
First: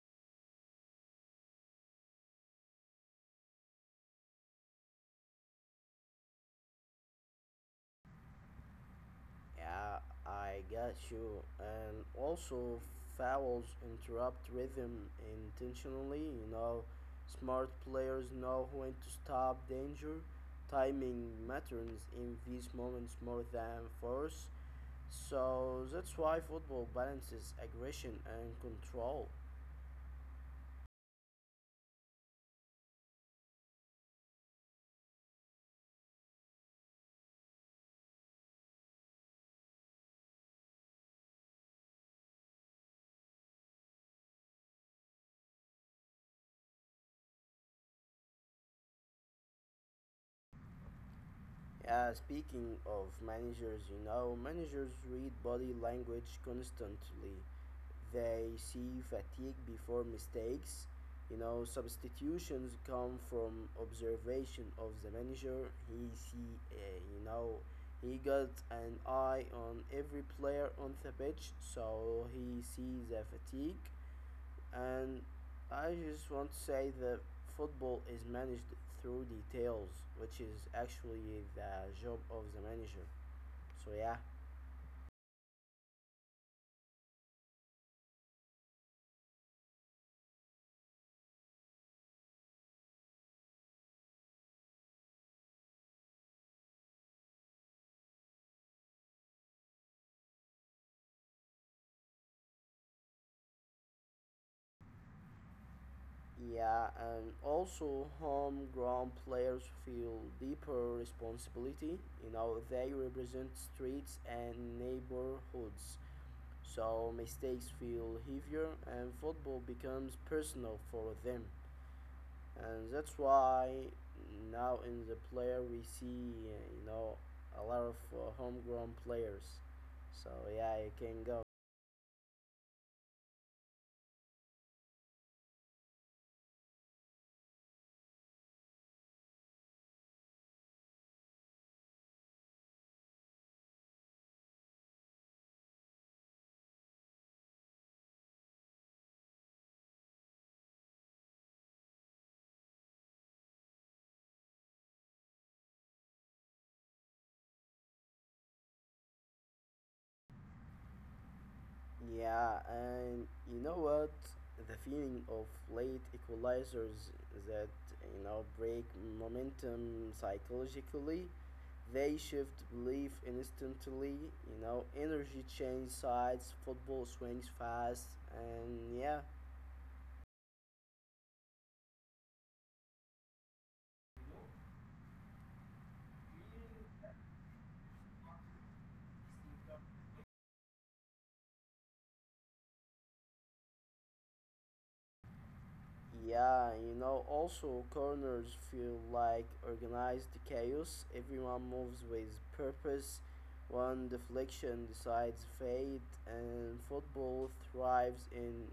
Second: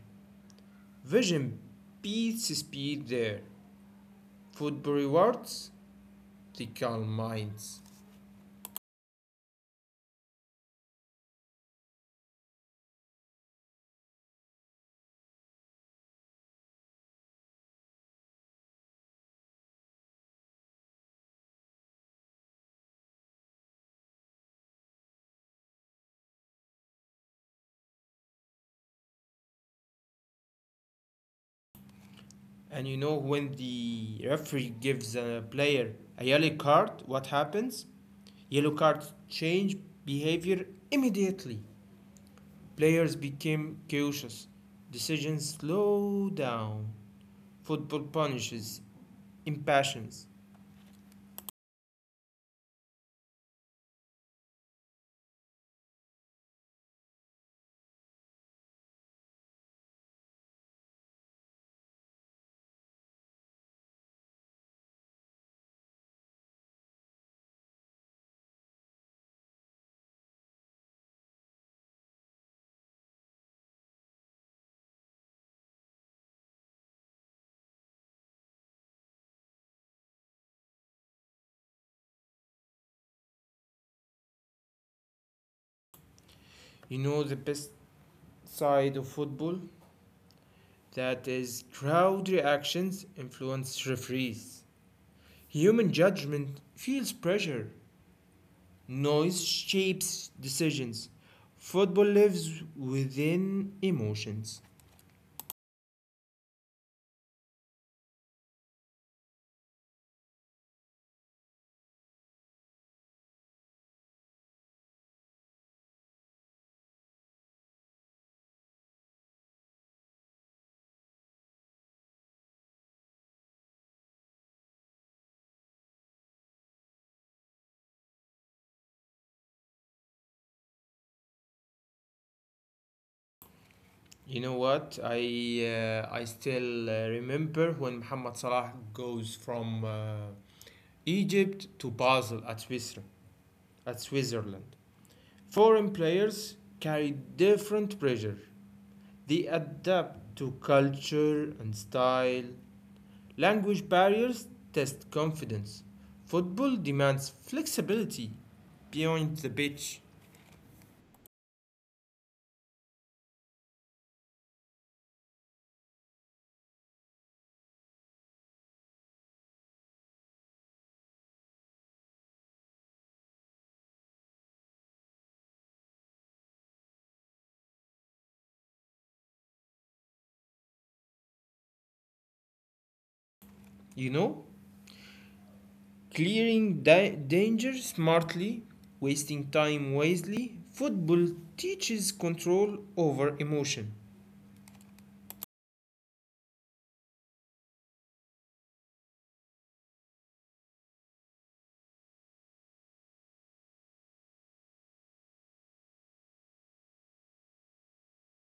Vision beats speed there. Football rewards the calm minds.
Yeah, I got you. And also, fouls interrupt rhythm intentionally, you know, smart players know when to stop danger. Timing matters in these moments more than force. So that's why football balances aggression and control.
And you know when the referee gives a player a yellow card, what happens? Yellow cards change behavior immediately. Players became cautious. Decisions slow down. Football punishes impatience.
Yeah, speaking of managers, you know, managers read body language constantly. They see fatigue before mistakes. You know, substitutions come from observation of the manager. He see, you know, he got an eye on every player on the pitch, so he sees the fatigue. And I just want to say that football is managed through details, which is actually the job of the manager. So yeah,
You know the best side of football? That is crowd reactions influence referees. Human judgment feels pressure. Noise shapes decisions. Football lives within emotions.
yeah, and also homegrown players feel deeper responsibility. You know, they represent streets and neighborhoods. So mistakes feel heavier, and football becomes personal for them. And that's why now in the player we see you know, a lot of homegrown players, so yeah, you can go.
You know what? I still remember when Mohamed Salah goes from Egypt to Basel at Switzerland. At Switzerland, foreign players carry different pressure. They adapt to culture and style. Language barriers test confidence. Football demands flexibility beyond the pitch,
Yeah, and you know what, the feeling of late equalizers that, you know, break momentum psychologically. They shift belief instantly. You know, energy change sides, football swings fast. And yeah.
you know? Clearing danger smartly, wasting time wisely. Football teaches control over emotion.
Yeah, you know, also corners feel like organized chaos. Everyone moves with purpose. One deflection decides fate, and football thrives in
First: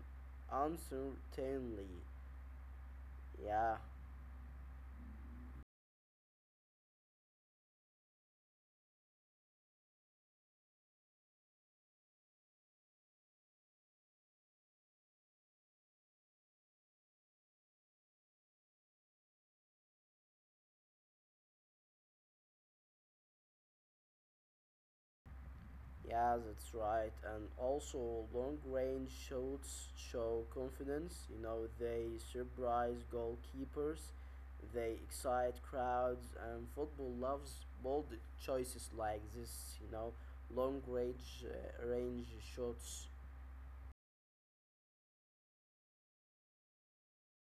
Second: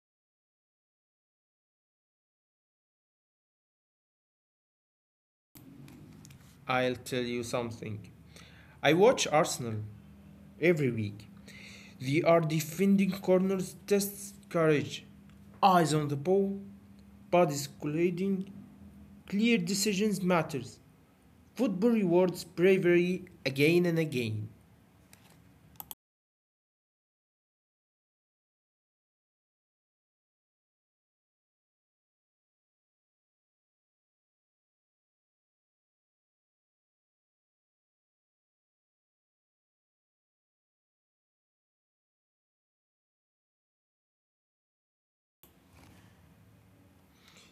uncertainty. Yeah.
I'll tell you something. I watch Arsenal every week. They are defending corners, tests courage, eyes on the ball, bodies colliding. Clear decisions matters. Football rewards bravery again and again.
Yeah, that's right. And also, long range shots show confidence. You know, they surprise goalkeepers, they excite crowds, and football loves bold choices like this. You know, long range range shots.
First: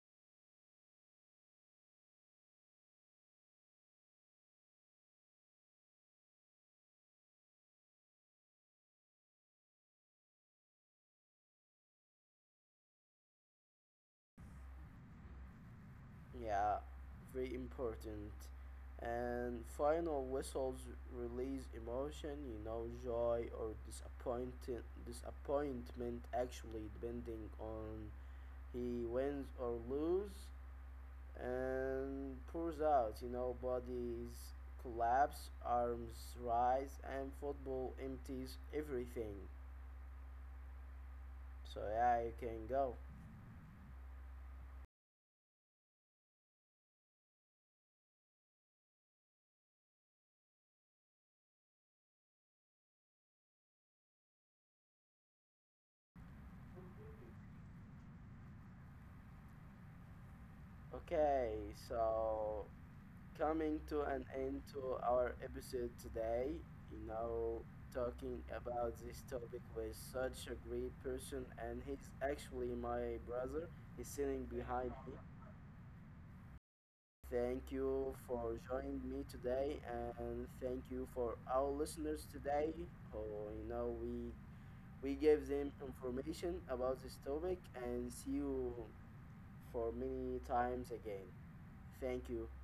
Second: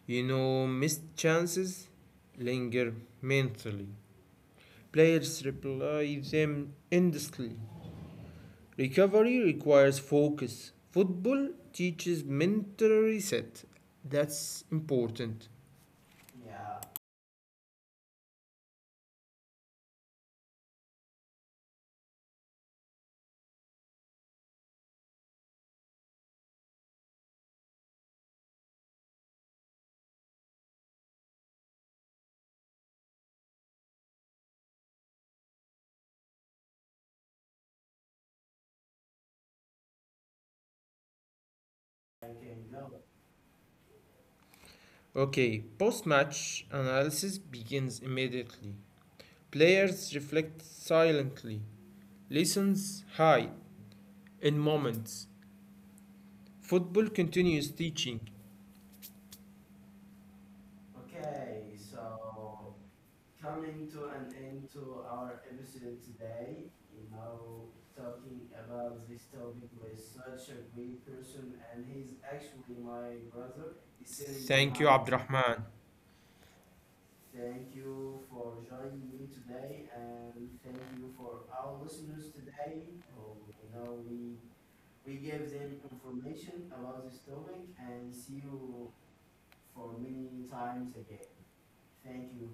You know, missed chances linger mentally. Players replay them endlessly. Recovery requires focus. Football teaches mental reset. That's important.
Yeah, very important. And final whistles release emotion. You know, joy or disappointed disappointment. Actually, depending on he wins or loses and pours out. You know, bodies collapse, arms rise, and football empties everything. So yeah, you can go.
Okay, post match analysis begins immediately. Players reflect silently. Lessons hide in moments. Football continues teaching.
Okay,
Okay,
so
so
coming
coming
to
to
an
an
end
end
to
to
our
our
episode
episode
today.
today,
You know,
talking
talking about
about
this
this
topic
topic
with
with such
such a
a
great
great
person,
person,
and
and
he's
he's
actually
actually
my
my
brother.
brother.
He's
He's
sitting
sitting,
behind
thank you,
me.
behind, me, Abdurrahman.
Thank
Thank
you
you
for
for
joining
joining
me
me
today,
today, and
and thank
thank
you
you
for
for
our
our
listeners
listeners
today.
today. Oh,
Oh, you
you
know,
know,
we
we
we
we
gave
gave
them
them
information
information
about
about
this
this
topic,
topic,
and
and
see
see
you
you
for
for
many
many
times
times
again.
again.
Thank
Thank
you.
you.